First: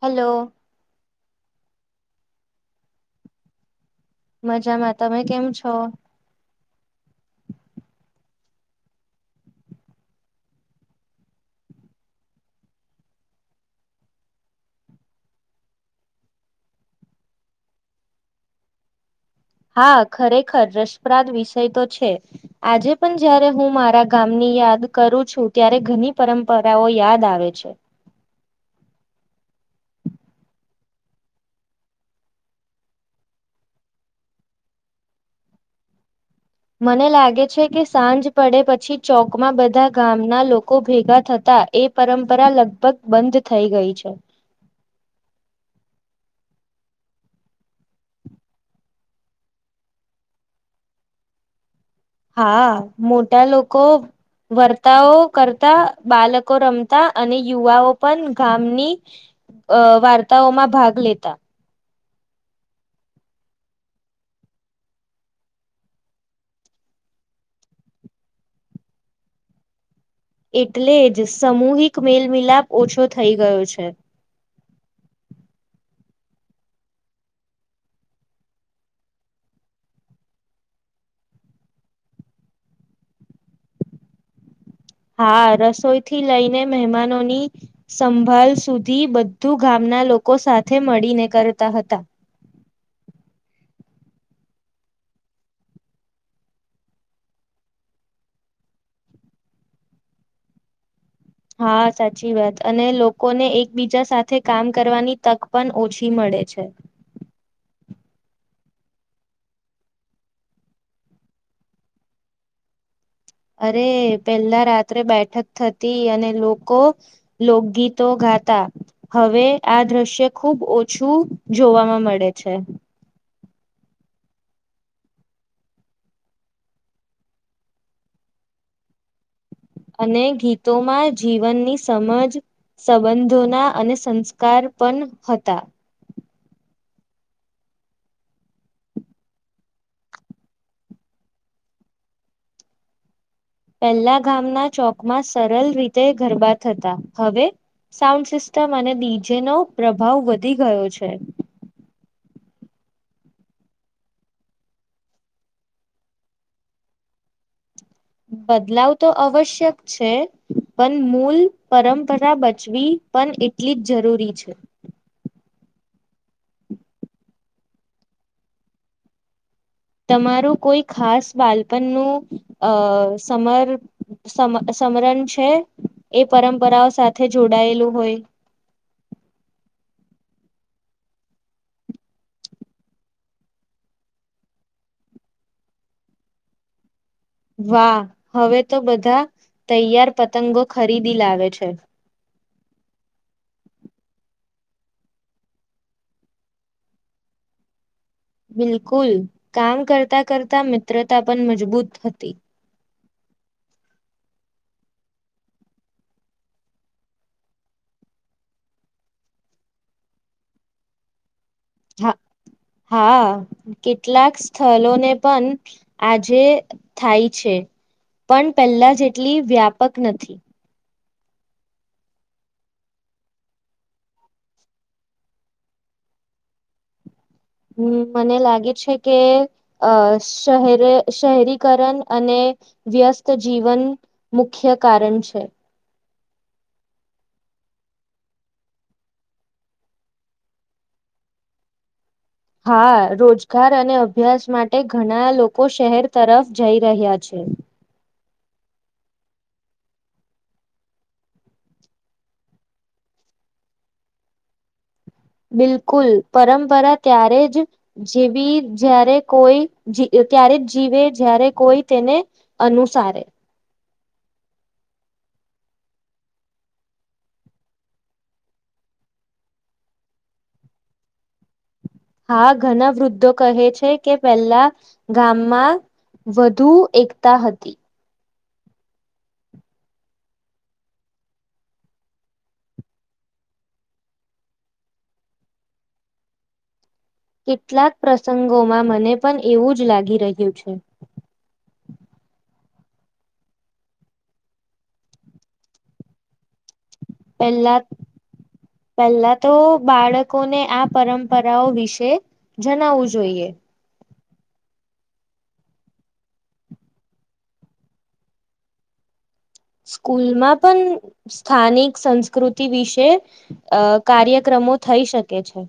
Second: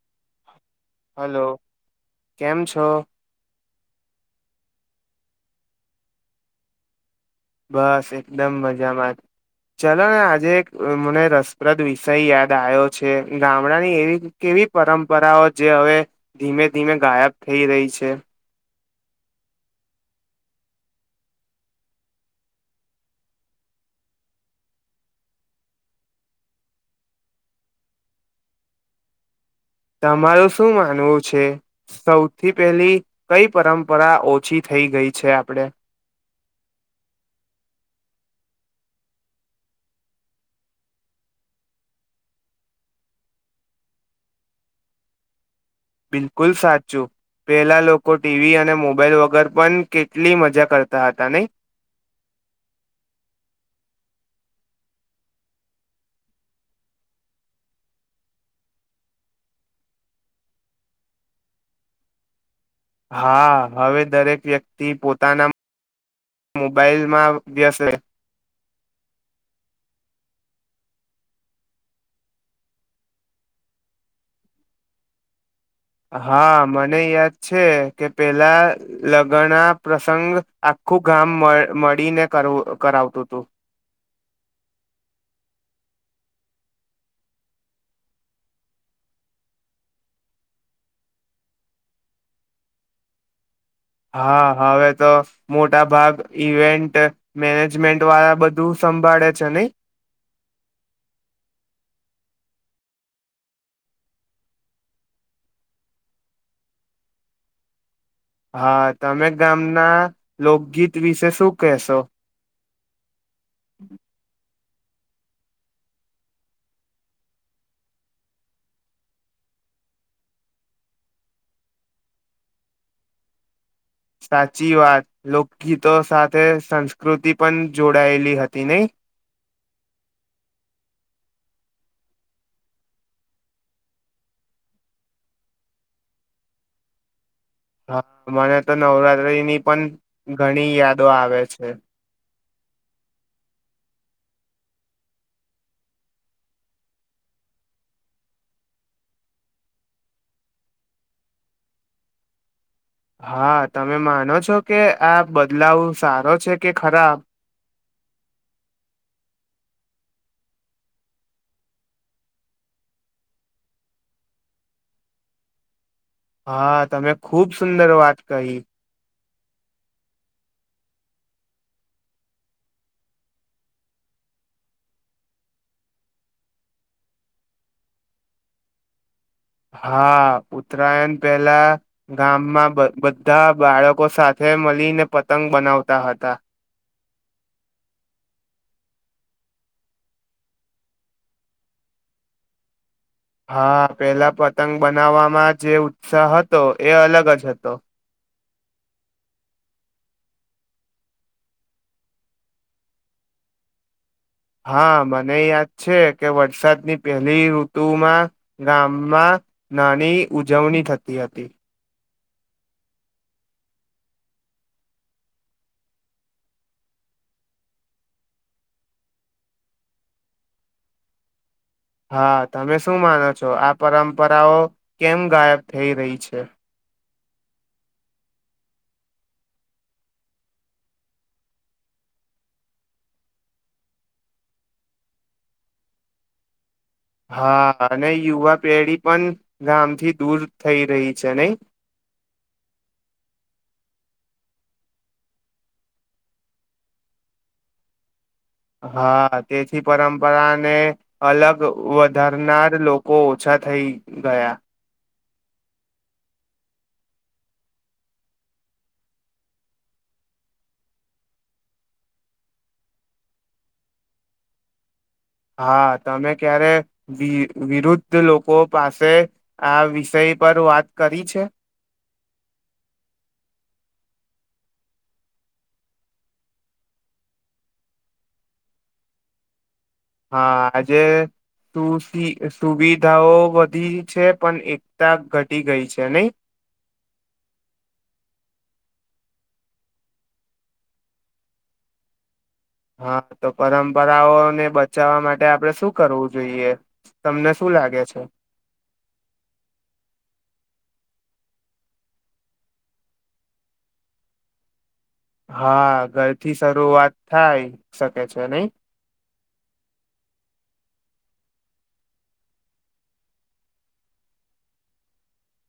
[inaudible] Hello hello કેમ છો. મજામાં તમે કેમ છો બસ એકદમ મજામાં ચલો ને આજે એક મને રસપ્રદ વિષય યાદ આયો છે ગામડાની એવી કેવી પરંપરાઓ જે હવે ધીમે ધીમે ગાયબ થઈ રહી છે. હા ખરેખર રસપ્રાદ વિષય તો છે આજે પણ જારે હું મારા ગામની યાદ કરું છું ત્યારે ઘણી પરંપરાઓ યાદ આવે છે. તમારું શું માનવું છે સૌથી પહેલી કઈ પરંપરા ઓછી થઈ ગઈ છે આપણે. મને લાગે છે કે સાંજ પડે પછી ચોકમાં બધા ગામના લોકો ભેગા થતા એ પરંપરા લગભગ બંધ થઈ ગઈ છે. બિલકુલ સાચું પેલા લોકો ટીવી અને મોબાઈલ વગર પણ કેટલી મજા કરતા હતા નહી. હા મોટા લોકો વર્તાઓ કરતા બાળકો રમતા અને યુવાઓ પણ ગામની અ વાર્તાઓમાં ભાગ લેતા. હા હવે દરેક વ્યક્તિ પોતાના મોબાઈલમાં વેસ્ત એટલે જ સામૂહિક મેલમિલાપ ઓછો થઈ ગયો છે. હા મને યાદ છે કે પેલા લગ્ન પ્રસંગ આખું ગામ મળ મળીને કરાવતું હતું. હા રસોઈથી લઈને મહેમાનોની સંભાળ સુધી બધું ગામના લોકો સાથે મળીને કરતા હતા. હા હવે તો મોટા ભાગ ઈવેન્ટ મેનેજમેન્ટ વાળા બધું સંભાળે છે નહી. હા સાચી વાત અને લોકોને એકબીજા સાથે કામ કરવાની તક પણ ઓછી મળે છે. હા તમે ગામના લોકગીત વિશે શું કહેશો. અરે પેલા રાત બેઠક થતી અને લોકો લોકગીતો ગાતા હવે આ દ્રશ્ય ખુબ ઓછું જોવામાં મળે છે. સાચી વાત લોકગીતો સાથે સંસ્કૃતિ પણ જોડાયેલી હતી નહિ. અને ગીતોમાં જીવનની સમજ સંબંધોના અને સંસ્કાર પણ હતા. હા મને તો નવરાત્રીની પણ ઘણી યાદો આવે છે. પહેલા ગામના ચોકમાં સરળ રીતે ગરબા થતા હવે સાઉન્ડ સિસ્ટમ અને ડીજેનો પ્રભાવ વધી ગયો છે. હા તમે માનો છો કે આ બદલાવ સારો છે કે ખરાબ? બદલાવ તો આવશ્યક છે પણ મૂલ પરંપરા બચવી પણ એટલી જ જરૂરી છે. હા તમે ખુબ સુંદર વાત કહી. તમારું કોઈ ખાસ બાલપણનું અ સમર સમરણ છે એ પરંપરાઓ સાથે જોડાયેલું હોય. હા ઉતરાયણ પહેલા ગામમાં બધા બાળકો સાથે મળીને પતંગ બનાવતા હતા. વાહ હવે તો બધા તૈયાર પતંગો ખરીદી લાવે છે. હા પેલા પતંગ બનાવવામાં જે ઉત્સાહ હતો એ અલગ જ હતો. બિલકુલ કામ કરતા કરતા મિત્રતા પણ મજબૂત હતી. હા મને યાદ છે કે વરસાદની પહેલી ઋતુમાં ગામમાં નાની ઉજવણી થતી હતી. હા હા કેટલાક સ્થળને પણ આજે થાય છે પણ પહેલા જેટલી વ્યાપક નથી. હા તમે શું માનો છો આ પરંપરાઓ કેમ ગાયબ થઈ રહી છે. હમ્મ મને લાગે છે કે અ શહેરે શહેરીકરણ અને વ્યસ્ત જીવન મુખ્ય કારણ છે. હા હવે યુવા પેઢી પણ ગામથી દૂર થઈ રહી છે નહી. હા રોજગાર અને અભ્યાસ માટે ઘણા લોકો શહેર તરફ જઈ રહ્યા છે. હા તેથી પરંપરાને અલગ વધારનાર લોકો ઓછા થઈ ગયા. બિલકુલ પરંપરા ત્યારે જ જેવી જ્યારે કોઈ જ ત્યારે જ જીવે જ્યારે કોઈ તેને અનુસારે. હા તમે ક્યારે વિ વિરુદ્ધ લોકો પાસે આ વિષય પર વાત કરી છે. હા ઘણા વૃદ્ધો કહે છે કે પેલા ગામમાં વધુ એકતા હતી. હા આજે સુ સુવિધાઓ વધી છે પણ એકતા ઘટી ગઈ છે નહી. કેટલાક પ્રસંગોમાં મને પણ એવું જ લાગી રહ્યું છે. હા તો પરંપરાઓને બચાવવા માટે આપડે શું કરવું જોઈએ તમને શું પહેલા લાગે છે પહેલા તો બાળકોને આપ પરંપરાઓ વિશે જણાવવું જોઈએ હા ઘરથી શરૂઆત થાય શકે છે નહી સ્કૂલમાં પણ સ્થાનિક સંસ્કૃતિ વિશે અ કાર્યક્રમો થઈ શકે છે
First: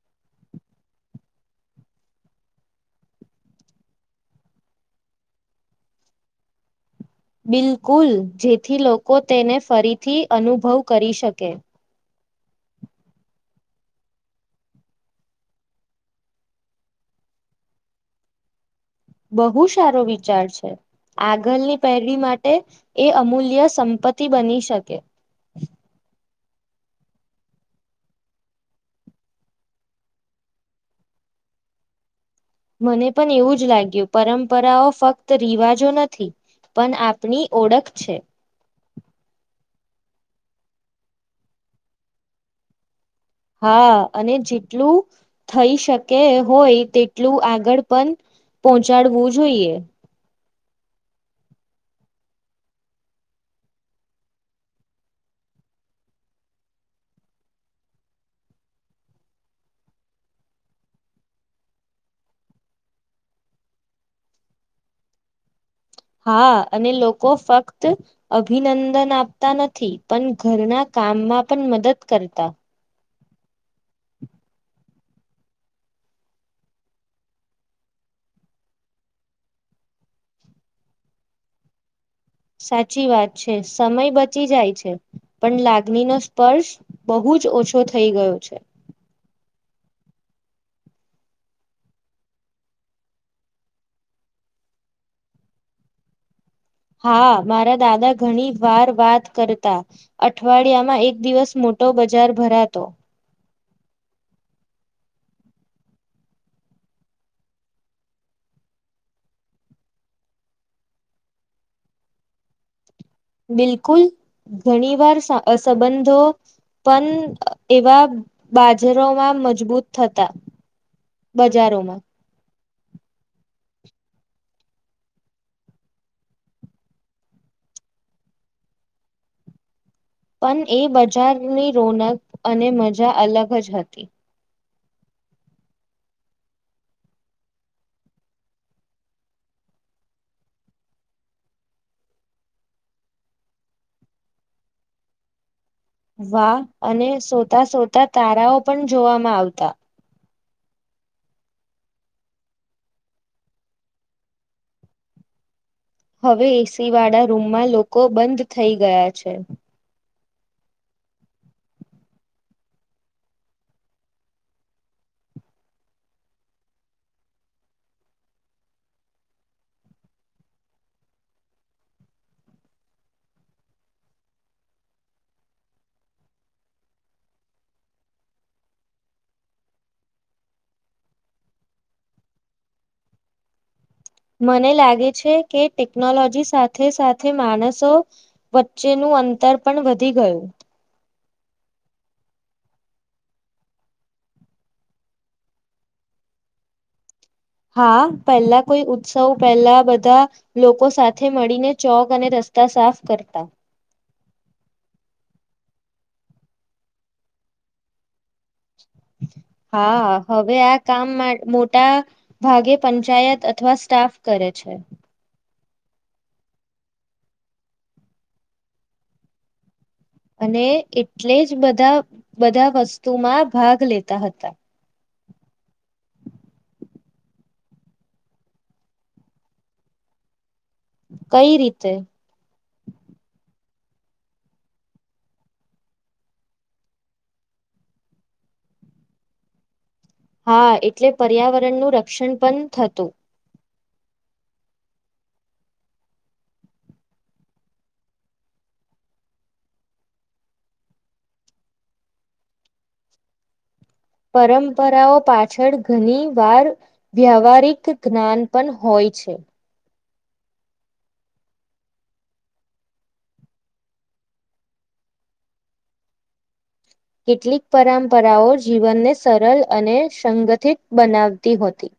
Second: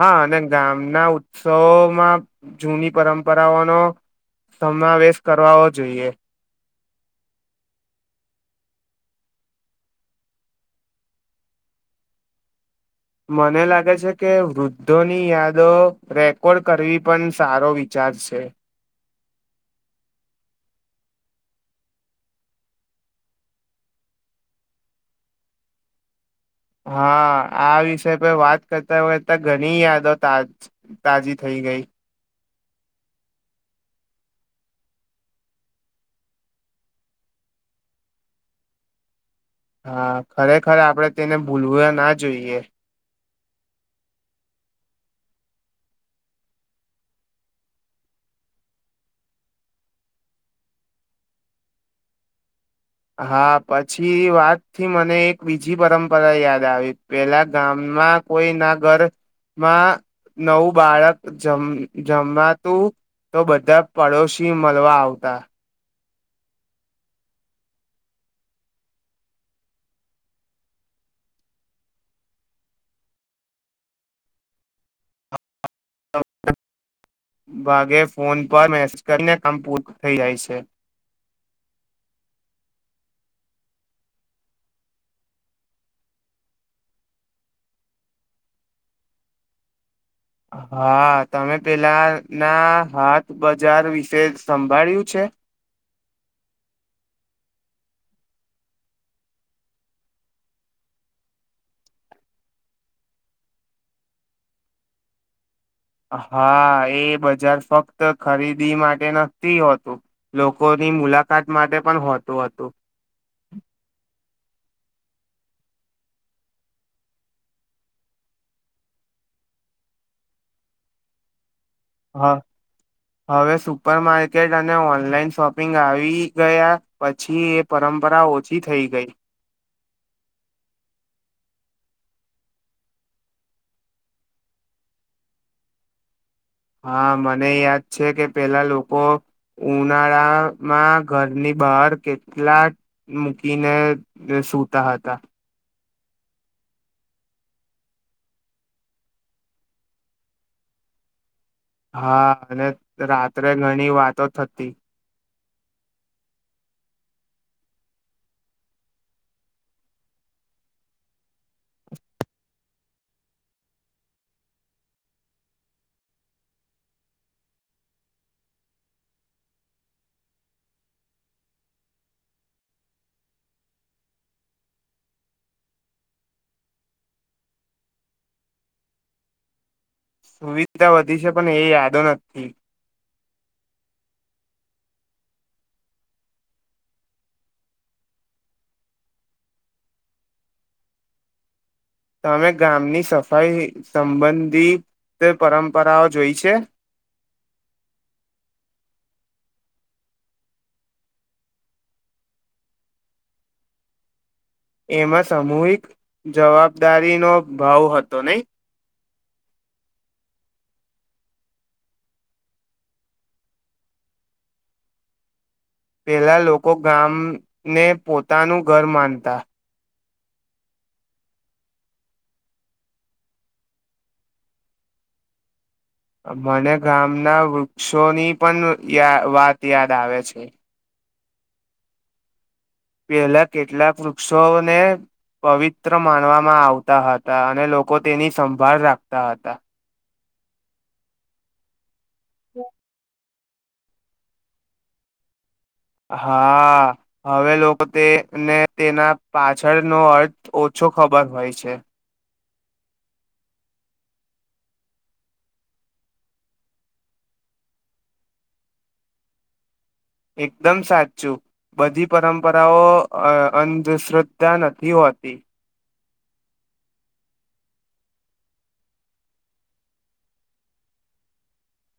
હા અને ગામના ઉત્સવમાં જૂની પરંપરાઓનોો સમાવેશ કરવાવો જોઈએ બિલકુલ જેથી લોકો તેને ફરીથી અનુભવ કરી શકે મને લાગે છે કે વૃદ્ધોની યાદો રેકોર્ડ કરવી પણ સારો વિચાર છે બહુ સારો વિચાર છે આગળની પહેરઢ માટે એ અમૂલ્ય સંપત્તિ બની શકે હા આ વિષય પર વાત કરતા કરતા ઘણી યાદો તાજી થઈ ગઈ મને પણ એવું જ લાગ્યું પરંપરાઓ ફક્ત રિવાજો નથી પણ આપણી ઓળખ છે હા ખરેખર આપણેે તેને ભૂલવું ના જોઈએ હા અને જેટલું થઈ શકે હોય તેટલું આગળ પણ પહોંચાડવું જોઈએ હા પછી વાતથી મને એક બીજી પરંપરા યાદ આવી પેલા ગામમાં કોઈ ના ઘરમાં નવું બાળક જમ જમવાતું તો બધા પડોશી મળવા આવતા હા અને લોકો ફક્ત અભિનંદન આપતા નથી પણ ઘરના કામમાં પણ મદદ કરતા ભાગે ફોન પર મેસેજ કરીને કામ પૂરું થઈ જાય છે સાચી વાત છે સમય બચી જાય છે પણ લાગણી નો સ્પર્શ બહુ જ ઓછો થઈ ગયો છે હા તમે પેલાના હાથ બજાર વિશે સંભાળ્યું છે હા મારા દાદા ઘણી વાર વાત કરતા અઠવાડિયામાં એક દિવસ મોટો બજાર ભરાતો હા એ બજાર ફક્ત ખરીદી માટે નથીતી હોતું લોકોની મુલાકાત માટે પણ હોતું હતું બિલકુલ ઘણી વાર સંબંધો પણ એવા બાજરોમાં મજબૂત થતા બજારોમાં હા હવે સુપરમાર્કેટ અને ઓનલાઈન શોપિંગ આવી ગયા પછી એ પરંપરા ઓછી થઈ ગઈ પણ એ બજારની રોનક અને મજા અલગ જ હતી હા મને યાદ છે કે પેલા લોકો ઉનાળામાં ઘરની બહાર કેટલા મૂકીને સૂતા હતા વાહ અને સોતા સોતા તારાઓ પણ જોવામાં આવતા હા અને રાત્રે ઘણી વાતો થતી હવે એસી વાળા રૂમમાં લોકો બંધ થઈ ગયા છે સુવિધા વધી છે પણ એ યાદો નથી મને લાગે છે કે ટેકનોલોજી સાથે સાથે માણસો વચ્ચેનું અંતર પણ વધી ગયું તમે ગામની સફાઈ સંબંધિત પરંપરાઓ જોઈ છે હા પહેલા કોઈ ઉત્સવ પહેલા બધા લોકો સાથે મળીને ચોક અને રસ્તા સાફ કરતા એમાં સામૂહિક જવાબદારી નો ભાવ હતો નઈ હા હવે આ કામ મોટા ભાગે પંચાયત અથવા સ્ટાફ કરે છે પહેલા લોકો ગામને પોતાનું ઘર માનતા અને એટલે જ બધા બધા વસ્તુમાં ભાગ લેતા હતા મને ગામના વૃક્ષોની પણ વાત યાદ આવે છે કઈ રીતે પહેલા કેટલાક વૃક્ષોને પવિત્ર માનવામાં આવતા હતા અને લોકો તેની સંભાળ રાખતા હતા હા એટલે પર્યાવરણ નું ર ઓશન પણ થતું હા હવે લોકો તેને તેના પાછળનોો અર્થ ઓછો ખબર હોય છે પરંપરાઓ પાછળ ઘણી વાર વ્યાવહારિક જ્ઞાન પણ હોય છે એકદમ સાચું બધી પરંપરાઓ અંધશ્રદ્ધા નથી હોતી કેટલીક પરંપરાઓ જીવનને સરળ અને સંગઠિત બનાવતી હોતી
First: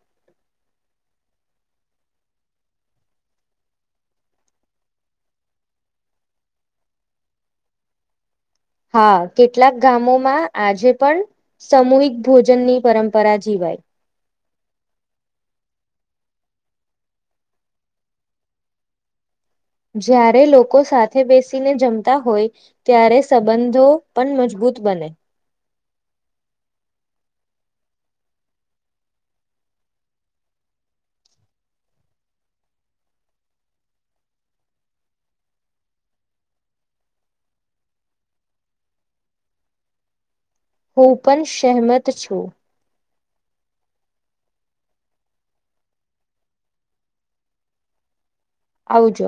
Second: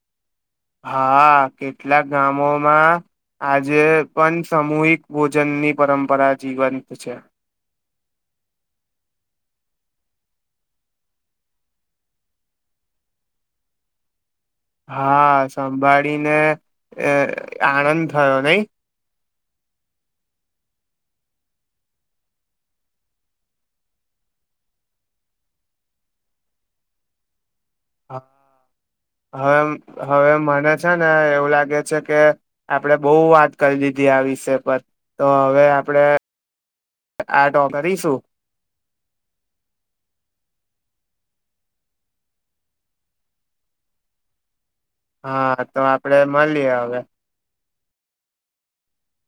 હા કેટલાક ગામોમાં આજે પણ સામૂહિક ભોજનની પરંપરા જીવંત છે હા કેટલાક ગામોમાં આજે પણ સામૂહિક ભોજનની પરંપરા જીવાય હા સંભાળીને આનંદ થયો નહ જ્યારે લોકો સાથે બેસીને જમતા હોય ત્યારે સંબંધો પણ મજબૂત બને હા હવે હવે મને છે ને એવું લાગે છે કે આપડે બહ વાત કરી દીધી આ વિષય પર તો હવે આપણેે આ ટો કરીશું હપન સહેમત છું હા તો આપડે મળીએ હવે આવુંજો